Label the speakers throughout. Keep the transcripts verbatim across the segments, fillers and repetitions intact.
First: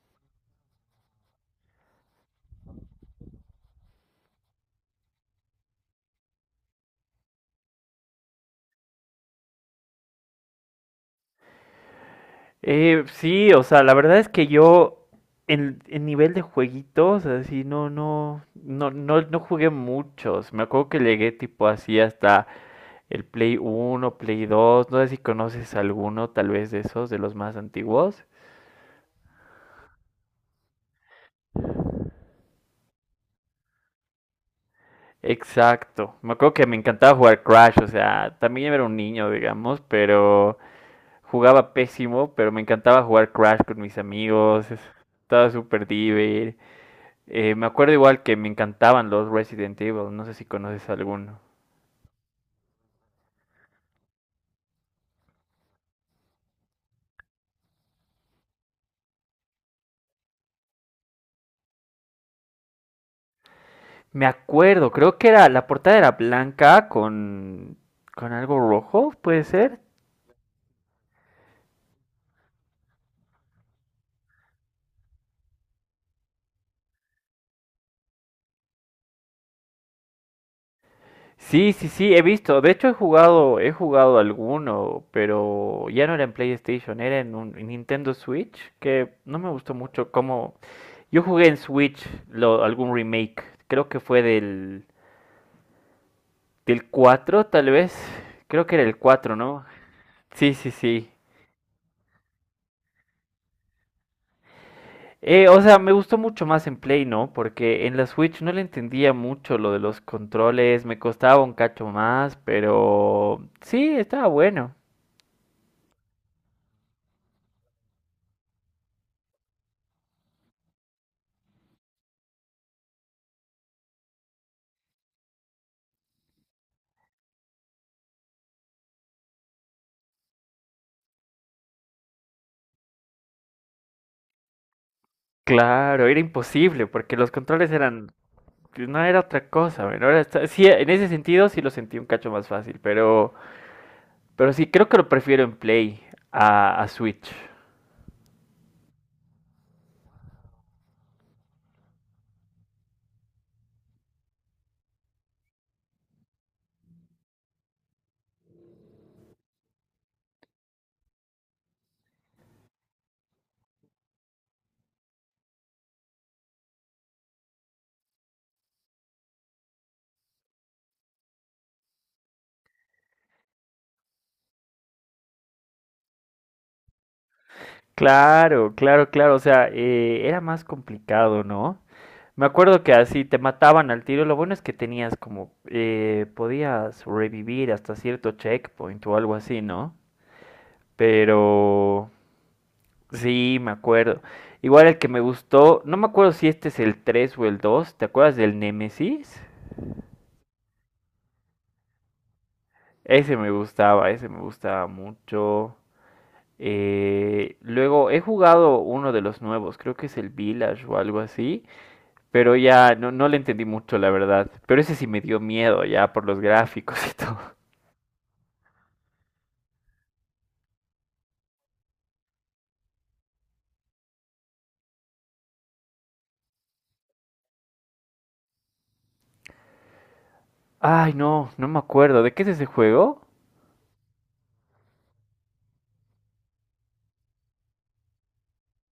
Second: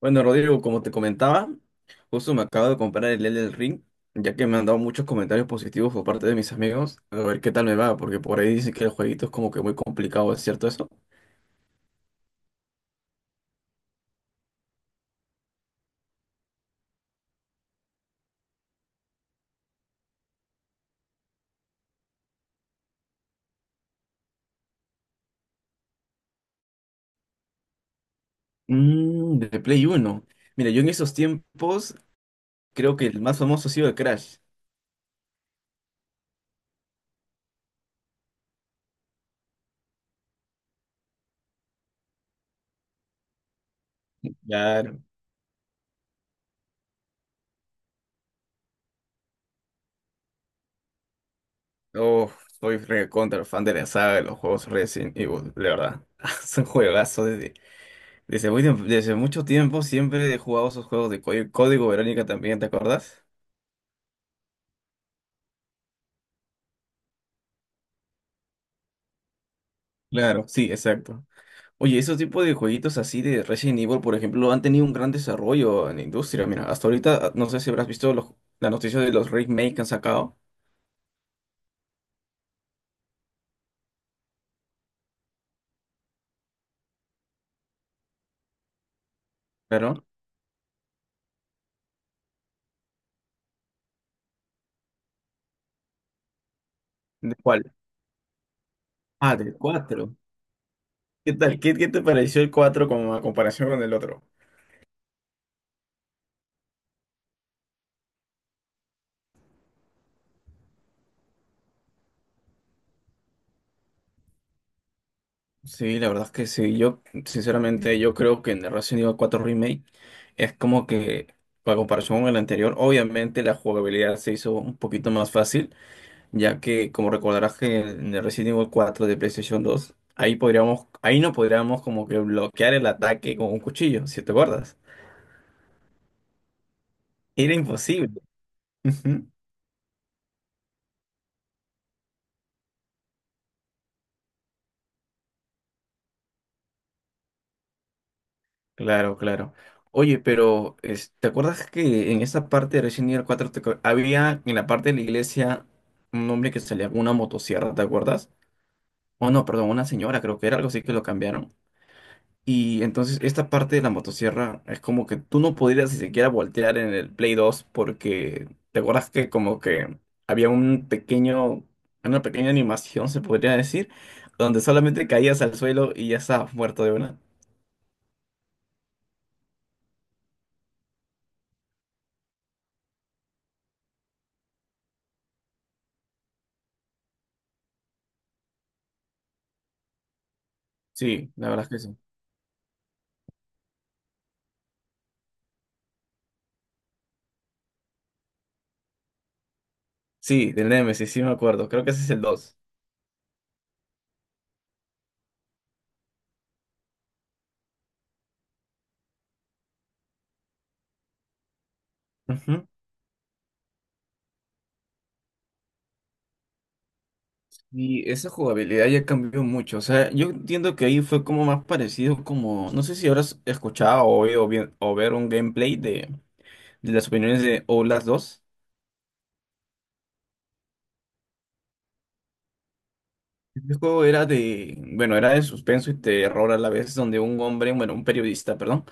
Speaker 1: Bueno, Rodrigo, como te comentaba, justo me acabo de comprar el Elden Ring, ya que me han dado muchos comentarios positivos por parte de mis amigos. A ver qué tal me va, porque por ahí dicen que el jueguito es como que muy complicado, ¿es cierto eso?
Speaker 2: Eh, sí, o sea, la verdad es que yo en, en nivel de jueguitos, así, no, no, no, no, no jugué muchos. Me acuerdo que llegué tipo así hasta el Play Uno, Play Dos. No sé si conoces alguno tal vez de esos, de los más antiguos.
Speaker 1: Mm, de Play Uno. Mira, yo en esos tiempos creo que el más famoso ha sido el Crash.
Speaker 2: Exacto, me acuerdo que me encantaba jugar Crash, o sea, también era un niño, digamos, pero jugaba pésimo, pero me encantaba jugar Crash con mis amigos, es-
Speaker 1: Claro.
Speaker 2: estaba súper divertido. Eh, me acuerdo igual que me encantaban los Resident Evil, no sé si conoces alguno.
Speaker 1: Oh, soy recontra fan de la saga de los juegos Resident Evil, la verdad. Son juegazos desde, desde, muy tiemp- desde mucho tiempo siempre he jugado esos juegos de Código Código Verónica también, ¿te acuerdas?
Speaker 2: Me acuerdo, creo que era, la portada era blanca con, con algo rojo, puede ser.
Speaker 1: Claro, sí, exacto. Oye, esos tipos de jueguitos así de Resident Evil, por ejemplo, han tenido un gran desarrollo en la industria. Mira, hasta ahorita, no sé si habrás visto los, la noticia de los remakes que han sacado,
Speaker 2: Sí, sí, sí, he visto. De hecho, he jugado, he jugado alguno, pero ya no era en PlayStation, era en un en Nintendo Switch, que no me gustó
Speaker 1: claro.
Speaker 2: mucho cómo... Yo jugué en Switch lo- algún remake, creo que fue del, del
Speaker 1: ¿De
Speaker 2: cuatro, tal
Speaker 1: cuál?
Speaker 2: vez. Creo que era el cuatro,
Speaker 1: Ah, del
Speaker 2: ¿no?
Speaker 1: cuatro.
Speaker 2: Sí, sí, sí.
Speaker 1: ¿Qué tal? ¿Qué, qué te pareció el cuatro como a comparación con el otro?
Speaker 2: Eh, o sea, me gustó mucho más en Play, ¿no? Porque en la Switch no le entendía mucho lo de los controles, me costaba un cacho más, pero sí, estaba bueno.
Speaker 1: Sí, la verdad es que sí. Yo, sinceramente, yo creo que en el Resident Evil cuatro Remake es como que, a comparación con el anterior, obviamente la jugabilidad se hizo un poquito más fácil, ya que como recordarás que en el Resident Evil cuatro de PlayStation dos, ahí podríamos, ahí no podríamos como que bloquear el ataque con un cuchillo, si te acuerdas.
Speaker 2: Claro, era imposible, porque los
Speaker 1: Era
Speaker 2: controles eran,
Speaker 1: imposible.
Speaker 2: no era
Speaker 1: Ujú.
Speaker 2: otra cosa, men, ahora está- sí, en ese sentido sí lo sentí un cacho más fácil, pero, pero sí, creo que lo prefiero en Play a, a Switch.
Speaker 1: Claro, claro. Oye, pero es- ¿te acuerdas que en esa parte de Resident Evil cuatro te acuer- había en la parte de la iglesia un hombre que salía con una motosierra, ¿te acuerdas? Oh no, perdón, una señora, creo que era algo así que lo cambiaron. Y entonces esta parte de la motosierra es como que tú no podrías ni siquiera voltear en el Play dos porque te acuerdas que como que había un pequeño, una pequeña animación, se podría decir, donde solamente caías al suelo y ya estabas muerto de una.
Speaker 2: Claro, claro, claro, o sea, eh, era más complicado, ¿no? Me acuerdo que así te mataban al tiro. Lo bueno es que tenías como, eh, podías revivir hasta cierto checkpoint o algo así, ¿no?
Speaker 1: Sí, la verdad es que sí.
Speaker 2: Pero sí, me acuerdo. Igual el que me gustó, no me acuerdo si este es el tres o el dos. ¿Te acuerdas del Nemesis?
Speaker 1: Sí, del Nemesis, sí me acuerdo, creo que ese es el dos.
Speaker 2: Ese me gustaba, ese me gustaba mucho. Eh, luego he jugado uno de los nuevos, creo que es el Village o algo así, pero
Speaker 1: Ujú.
Speaker 2: ya no, no le entendí mucho, la verdad. Pero ese sí me dio miedo ya por los gráficos y todo.
Speaker 1: Y esa jugabilidad ya cambió mucho, o sea, yo entiendo que ahí fue como más parecido como, no sé si habrás escuchado o oído bien, o ver un gameplay de de las opiniones de O las dos.
Speaker 2: Ay, no, no me acuerdo. ¿De qué es ese juego?
Speaker 1: Este juego era de, bueno, era de suspenso y terror a la vez, donde un hombre, bueno, un periodista, perdón,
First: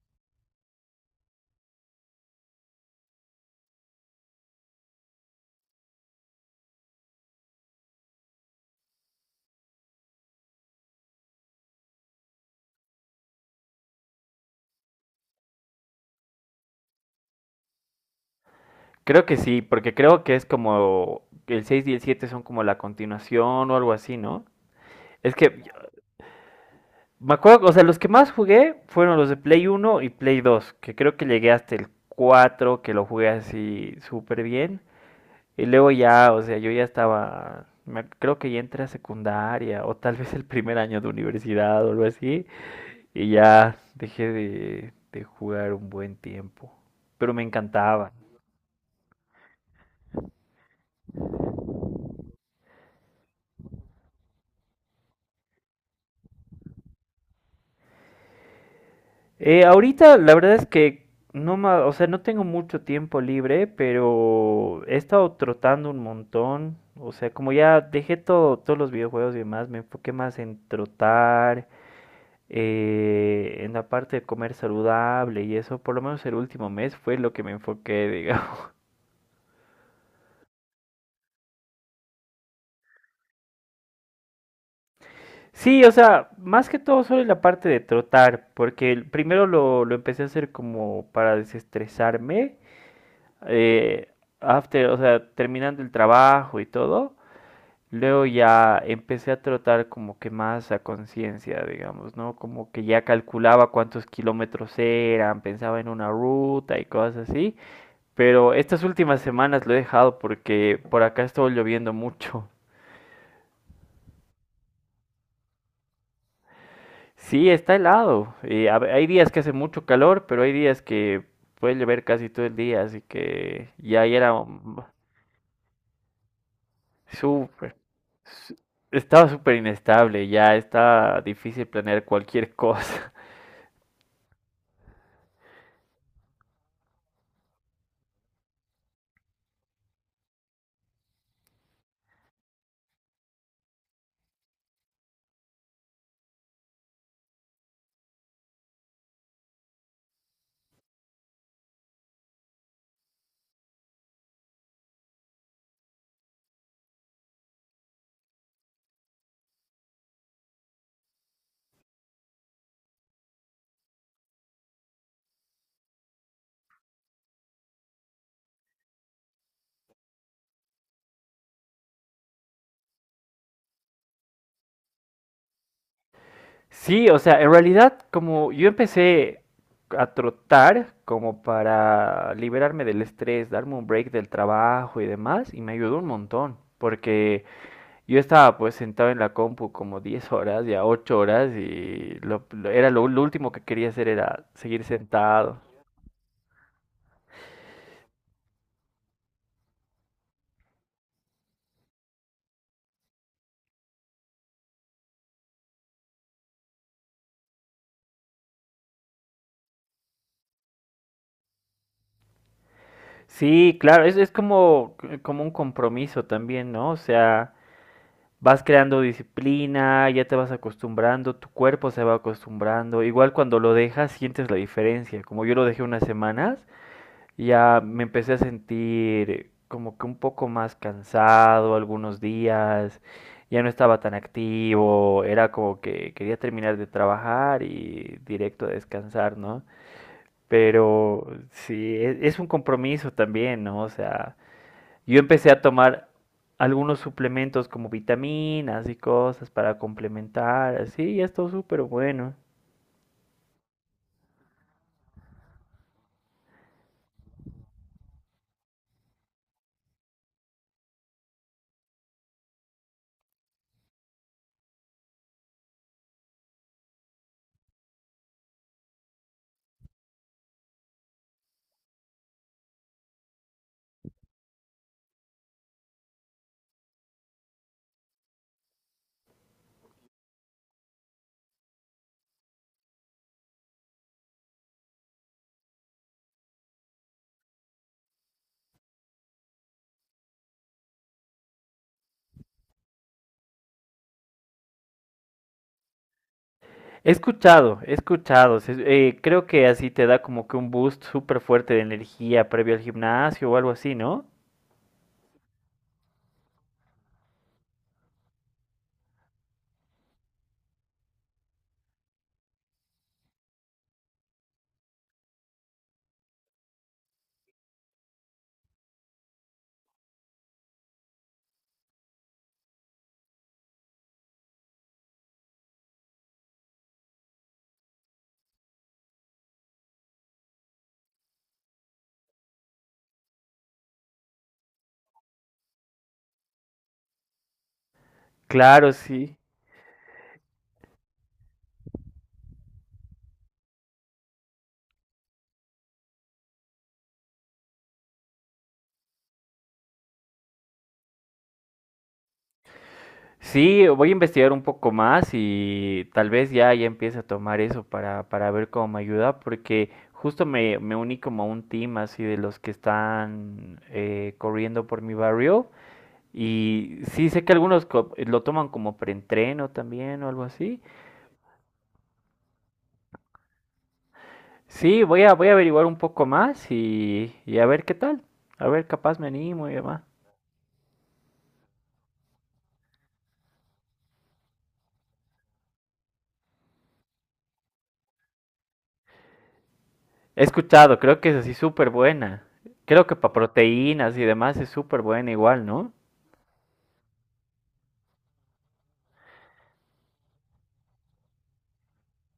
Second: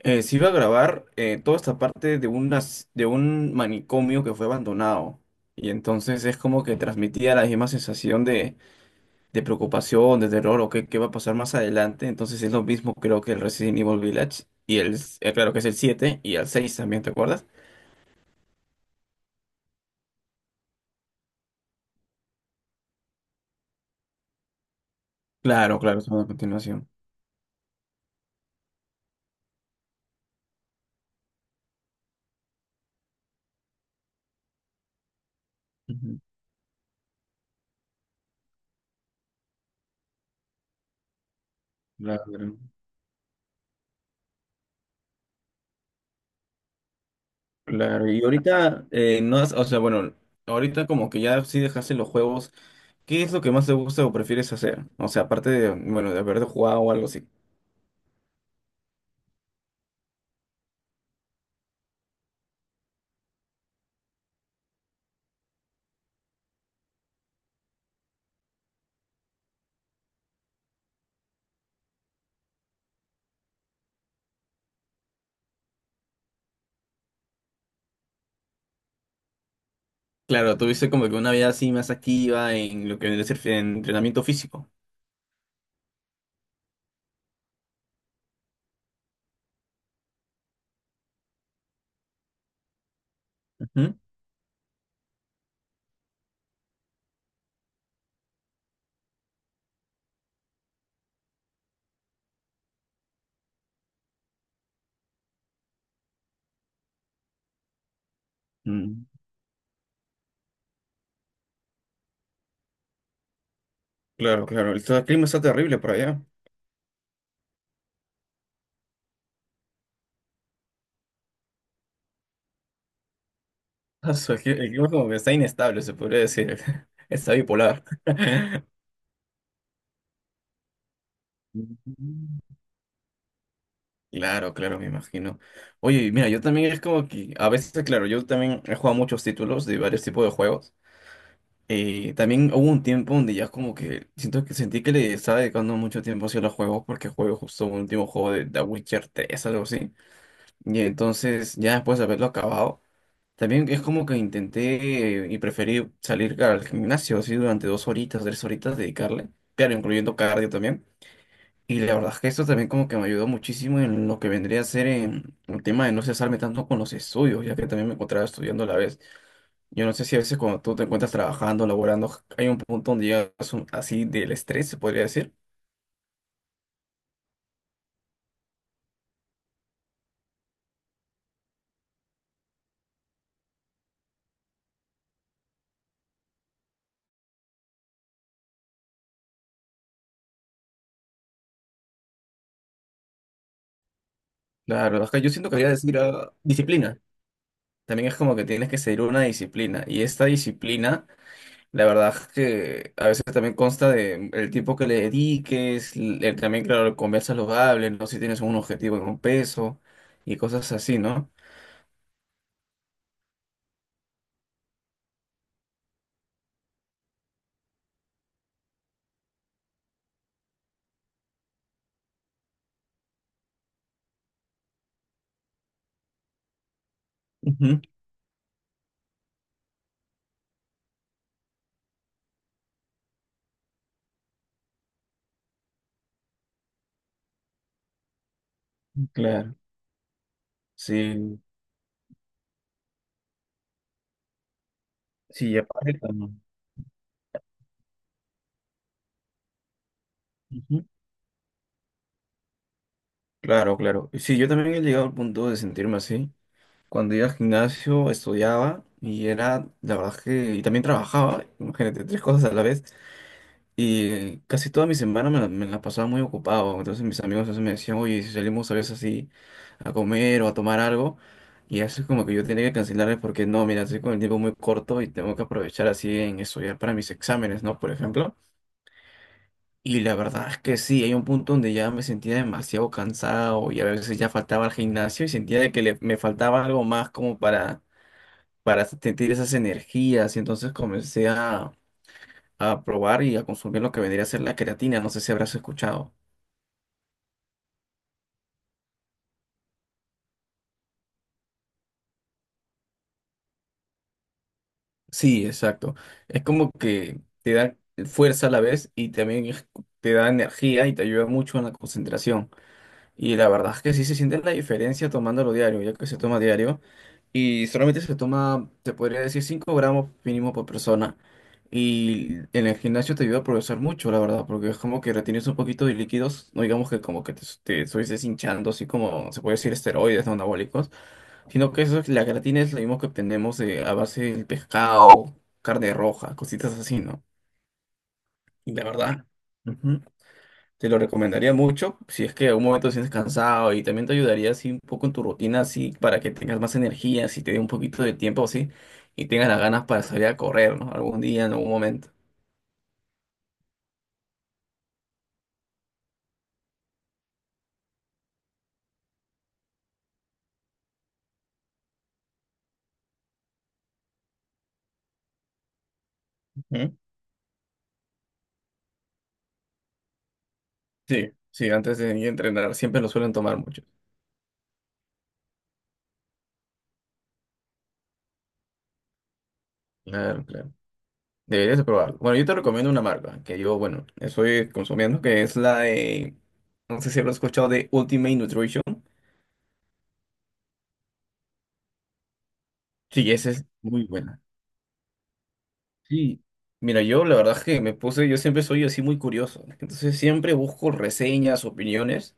Speaker 1: eh, se iba a grabar eh, toda esta parte de unas, de un manicomio que fue abandonado. Y entonces es como que transmitía la misma sensación de, de preocupación, de terror o qué, qué va a pasar más adelante. Entonces es lo mismo creo que el Resident Evil Village y el, eh, claro que es el siete y el seis también, ¿te acuerdas?
Speaker 2: Creo que sí, porque creo que es como el seis y el siete son como la continuación o algo así, ¿no? Es que
Speaker 1: Claro, claro, son a continuación.
Speaker 2: me acuerdo, o sea, los que más jugué fueron los de Play uno y Play dos, que creo que llegué hasta el cuatro, que lo jugué así súper bien. Y luego
Speaker 1: Ujú.
Speaker 2: ya, o sea, yo ya estaba, me- creo que ya entré a secundaria o tal vez el primer año de universidad o algo así.
Speaker 1: Claro.
Speaker 2: Y ya dejé de, de jugar un buen tiempo. Pero me
Speaker 1: Claro,
Speaker 2: encantaba.
Speaker 1: y ahorita, eh, no has- o sea, bueno, ahorita como que ya sí dejaste los juegos, ¿qué es lo que más te gusta o prefieres hacer? O sea, aparte de, bueno, de haber jugado o algo así.
Speaker 2: Eh, ahorita la verdad es que no ma- o sea, no tengo mucho tiempo libre, pero he estado trotando un montón. O sea, como ya dejé todo, todos los videojuegos y demás, me enfoqué más en trotar, eh, en la parte de comer saludable y eso, por lo menos el último mes fue lo que me enfoqué, digamos.
Speaker 1: Claro, tuviste como que una vida así más activa en lo que vendría a ser fi- en entrenamiento físico.
Speaker 2: Sí, o sea, más que todo solo en la parte de trotar, porque el- primero lo, lo empecé a hacer como para desestresarme,
Speaker 1: Ujú.
Speaker 2: eh, after, o sea, terminando el trabajo y todo. Luego ya empecé a trotar como que más a conciencia, digamos, ¿no? Como que ya calculaba cuántos kilómetros eran, pensaba en una ruta y cosas así. Pero estas
Speaker 1: Mm.
Speaker 2: últimas semanas lo he dejado porque por acá estuvo lloviendo mucho.
Speaker 1: Claro, claro, el el clima está terrible por allá.
Speaker 2: Sí, está helado. Y a hay días que hace mucho calor, pero hay días que puede llover casi todo el día, así que ya
Speaker 1: Ah,
Speaker 2: ya era
Speaker 1: su- El cli- el
Speaker 2: mm,
Speaker 1: clima como que está inestable, se podría decir. Está
Speaker 2: súper.
Speaker 1: bipolar.
Speaker 2: su- Estaba súper inestable, ya está difícil planear cualquier cosa.
Speaker 1: Claro, claro, me imagino. Oye, mira, yo también es como que a veces, claro, yo también he jugado muchos títulos de varios tipos de juegos. Eh, también hubo un tiempo donde ya como que siento que sentí que le estaba dedicando mucho tiempo hacia los juegos porque jugué justo un último juego de The Witcher tres, algo así. Y entonces, ya después de haberlo acabado, también es como que intenté eh, y preferí salir al gimnasio así durante dos horitas, tres horitas, dedicarle. Claro, incluyendo cardio también. Y la verdad es que esto también como que me ayudó muchísimo en lo que vendría a ser en el tema de no cesarme tanto con los estudios, ya que también me encontraba estudiando a la vez. Yo no sé si a veces cuando tú te encuentras trabajando, laborando, hay un punto donde llegas un- así del estrés, se podría decir.
Speaker 2: Sí, o sea, en realidad como yo empecé a trotar como para liberarme del estrés, darme un break del trabajo y demás, y me ayudó un montón, porque yo estaba pues sentado en la compu como diez horas, ya ocho horas, y lo, lo- era lo, lo último que quería hacer era
Speaker 1: La
Speaker 2: seguir
Speaker 1: verdad es que yo siento que
Speaker 2: sentado.
Speaker 1: quería decir ah, disciplina. También es como que tienes que seguir una disciplina. Y esta disciplina, la verdad es que a veces también consta de el tiempo que le dediques, el- también, claro, comer saludable, no sé si tienes un objetivo en un peso y cosas así, ¿no?
Speaker 2: Sí, claro, es, es como, como un compromiso también, ¿no? O sea... Vas creando disciplina, ya te vas acostumbrando, tu cuerpo se va acostumbrando. Igual cuando lo dejas sientes la diferencia. Como yo lo dejé unas semanas,
Speaker 1: Ujú.
Speaker 2: ya me empecé a sentir como que un poco más cansado algunos días, ya no estaba tan activo, era como que quería terminar de trabajar y directo a descansar,
Speaker 1: Claro,
Speaker 2: ¿no? Pero
Speaker 1: sí,
Speaker 2: sí, e- es un compromiso también, ¿no? O sea, yo empecé
Speaker 1: sí,
Speaker 2: a
Speaker 1: ya pasa
Speaker 2: tomar
Speaker 1: cuando-
Speaker 2: algunos suplementos como vitaminas y cosas para complementar,
Speaker 1: ujú.
Speaker 2: así, y esto es súper bueno.
Speaker 1: Claro, claro. Sí, yo también he llegado al punto de sentirme así. Cuando iba al gimnasio, estudiaba y era, la verdad es que, y también trabajaba, imagínate, tres cosas a la vez. Y casi toda mi semana me la, me la pasaba muy ocupado. Entonces mis amigos a veces me decían, oye, si salimos a veces así a comer o a tomar algo. Y así es como que yo tenía que cancelarles porque no, mira, estoy con el tiempo muy corto y tengo que aprovechar así en estudiar para mis exámenes, ¿no? Por ejemplo. Y la verdad es que sí, hay un punto donde ya me sentía demasiado cansado y a veces ya faltaba al gimnasio y sentía de que le- me faltaba algo más como para, para sentir esas energías. Y entonces comencé a, a probar y a consumir lo que vendría a ser la creatina. No sé si habrás escuchado.
Speaker 2: He escuchado, he escuchado, se- eh, creo que así te da como que un boost súper fuerte de energía previo al gimnasio o algo así, ¿no?
Speaker 1: Sí, exacto. Es como que te da fuerza a la vez y también es- te da energía y te ayuda mucho en la concentración. Y la verdad es que sí se siente la diferencia tomándolo diario, ya que se toma diario. Y solamente se toma, te podría decir, cinco gramos mínimo por persona. Y en el gimnasio te ayuda a progresar mucho, la verdad, porque es como que retienes un poquito de líquidos, no digamos que como que te, te estuvieses hinchando, así como se puede decir esteroides no anabólicos, sino que eso, es- la creatina es lo mismo que obtenemos eh, a base del pescado, carne roja, cositas así, ¿no? Y la
Speaker 2: Claro,
Speaker 1: verdad.
Speaker 2: sí.
Speaker 1: Te lo recomendaría mucho si es que en un momento te sientes cansado y también te ayudaría así un poco en tu rutina, así para que tengas más energía, si te dé un poquito de tiempo así y tengas las ganas para salir a correr, ¿no? Algún día, en algún momento.
Speaker 2: Sí, voy a investigar un poco más y tal vez ya, ya empiece a tomar eso para, para ver cómo me ayuda, porque justo me, me uní como a un team así de los que están eh, corriendo por mi barrio.
Speaker 1: Ujú.
Speaker 2: Y sí, sé que algunos co- eh, lo toman como preentreno también o algo así.
Speaker 1: Sí, sí, antes de ir a entrenar, siempre lo suelen tomar muchos.
Speaker 2: Sí, voy a, voy a averiguar un poco más y, y a ver qué tal. A ver, capaz me animo y demás.
Speaker 1: Claro, claro. Deberías de probarlo. Bueno, yo te recomiendo una marca que yo, bueno, estoy consumiendo, que es la de, no sé si habrás escuchado de Ultimate Nutrition.
Speaker 2: He escuchado, creo que es así súper buena. Creo que
Speaker 1: Sí,
Speaker 2: para
Speaker 1: esa es muy
Speaker 2: proteínas y
Speaker 1: buena.
Speaker 2: demás es súper buena igual, ¿no?
Speaker 1: Sí, mira, yo la verdad es que me puse, yo siempre soy así muy curioso, entonces siempre busco reseñas, opiniones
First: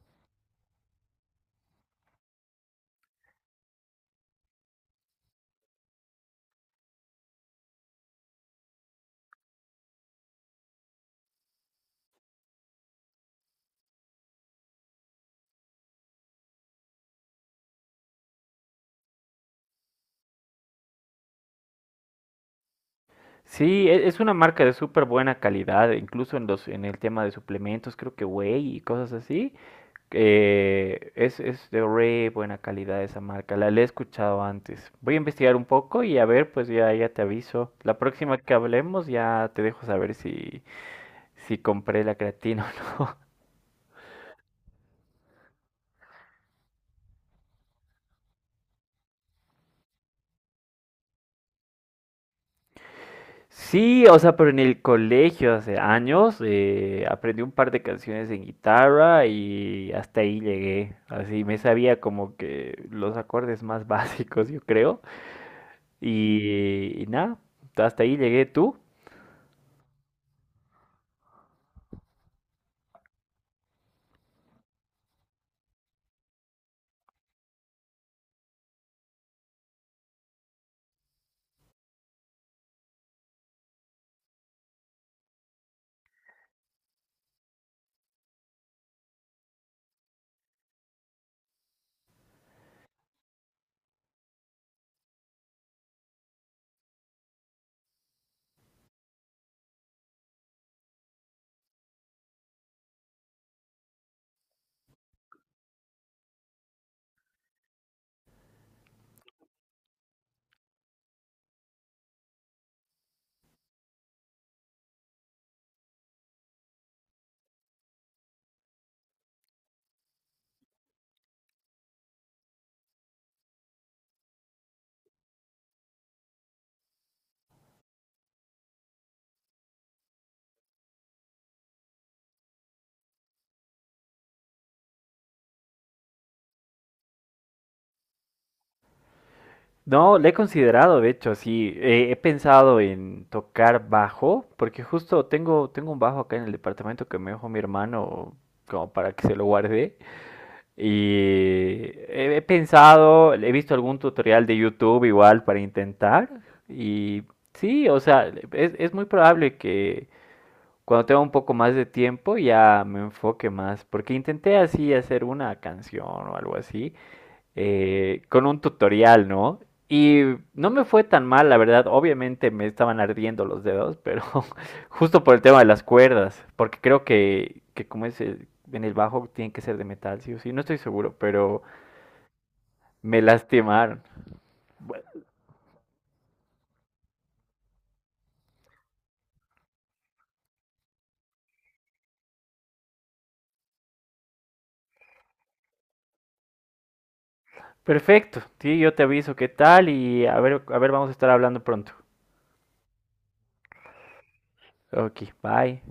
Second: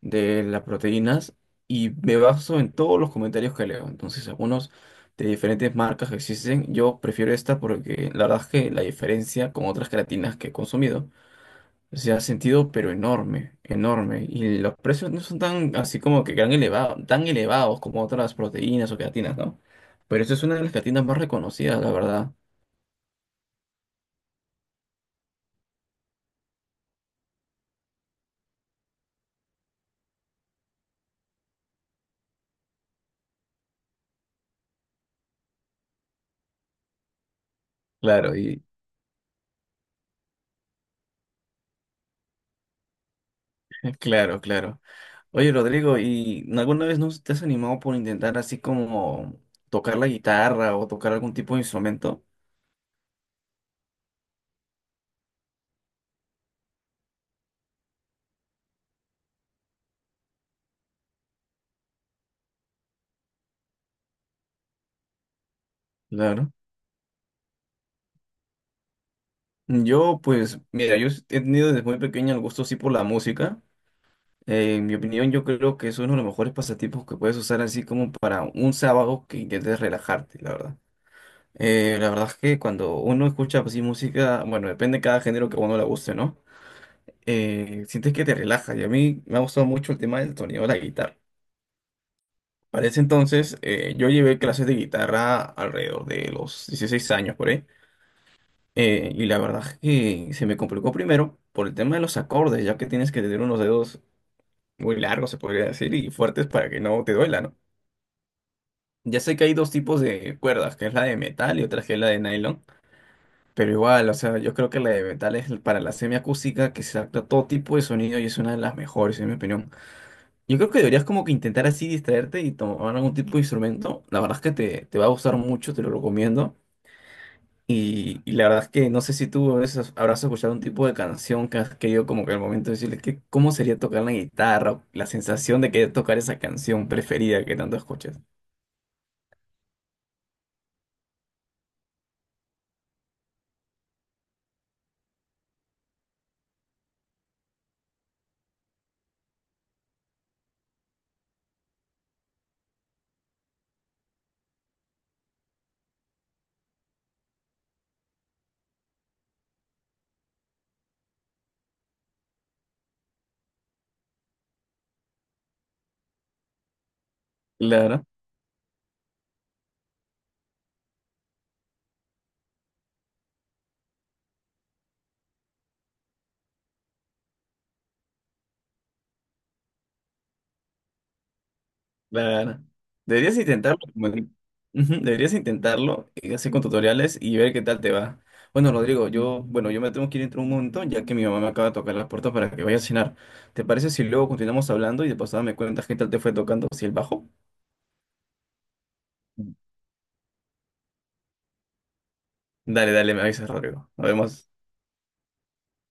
Speaker 1: de las proteínas y me baso en todos los comentarios que leo, entonces algunos de diferentes marcas que existen, yo prefiero esta porque la verdad es que la diferencia con otras creatinas que he consumido se ha sentido pero enorme, enorme, y los precios no son tan así como que tan elevados, tan elevados como otras proteínas o creatinas, ¿no? Pero esta es una de las creatinas más reconocidas, la verdad.
Speaker 2: Sí, e- es una marca de súper buena calidad, incluso en los, en el tema de suplementos, creo que whey y cosas así. Eh, es, es de re buena calidad esa marca, la, la he escuchado antes. Voy a investigar un poco y a ver, pues ya, ya te aviso. La
Speaker 1: Claro.
Speaker 2: próxima que hablemos ya te dejo saber si, si compré la creatina o no.
Speaker 1: Claro, claro. Oye, Rodrigo, ¿y alguna vez no te has animado por intentar así como tocar la guitarra o tocar algún tipo de instrumento?
Speaker 2: Sí, o sea, pero en el colegio hace años eh, aprendí un par de canciones en guitarra y hasta ahí llegué. Así me sabía como que los acordes más básicos, yo creo.
Speaker 1: Claro.
Speaker 2: Y, y nada, hasta ahí llegué tú.
Speaker 1: Yo, pues, mira, yo he tenido desde muy pequeño el gusto así por la música. Eh, en mi opinión, yo creo que es uno de los mejores pasatiempos que puedes usar así como para un sábado que intentes relajarte, la verdad. Eh, la verdad es que cuando uno escucha así música, bueno, depende de cada género que a uno le guste, ¿no? Eh, sientes que te relaja y a mí me ha gustado mucho el tema del sonido de la guitarra. Para ese entonces, eh, yo llevé clases de guitarra alrededor de los dieciséis años por ahí. eh, y la verdad es que se me complicó primero por el tema de los acordes, ya que tienes que tener unos dedos muy largos, se podría decir, y fuertes para que no te duela, ¿no? Ya sé que hay dos tipos de cuerdas, que es la de metal y otra que es la de nylon, pero igual, o sea, yo creo que la de metal es para la semiacústica, que se adapta a todo tipo de sonido y es una de las mejores, en mi opinión. Yo creo que deberías como que intentar así distraerte y tomar algún tipo de instrumento. La verdad es que te, te va a gustar mucho, te lo recomiendo. Y, y la verdad es que no sé si tú a veces habrás escuchado un tipo de canción que has querido como que al momento decirles que cómo sería tocar la guitarra, la sensación de querer tocar esa canción preferida que tanto escuchas.
Speaker 2: No, le he considerado, de hecho, sí. Eh, he pensado en tocar bajo, porque justo tengo, tengo un bajo acá en el departamento que me dejó mi hermano como para que se lo guarde. Y he, he pensado, he visto algún tutorial de YouTube igual para intentar. Y sí, o sea, es, es muy probable que cuando tenga un poco más de tiempo ya me enfoque más, porque intenté así hacer una canción o algo así
Speaker 1: Claro.
Speaker 2: eh, con un tutorial, ¿no? Y no me fue tan mal, la verdad. Obviamente me estaban ardiendo los dedos, pero justo por el tema de las cuerdas, porque creo que, que como es el- en el bajo, tiene que ser de metal, sí o sí. No estoy seguro, pero
Speaker 1: Claro.
Speaker 2: me
Speaker 1: Deberías intentarlo.
Speaker 2: lastimaron.
Speaker 1: Como Ujú.
Speaker 2: Bueno,
Speaker 1: Deberías intentarlo y así con tutoriales y ver qué tal te va. Bueno, Rodrigo, yo, bueno, yo me tengo que ir dentro de un montón, ya que mi mamá me acaba de tocar la puerta para que vaya a cenar. ¿Te parece si luego continuamos hablando y de pasada me cuentas qué tal te fue tocando si el bajo?
Speaker 2: perfecto, sí, yo te aviso qué tal y a ver, a ver, vamos a estar hablando pronto.
Speaker 1: Dale, dale, me avisas, Rodrigo. Nos vemos.
Speaker 2: Ok, bye.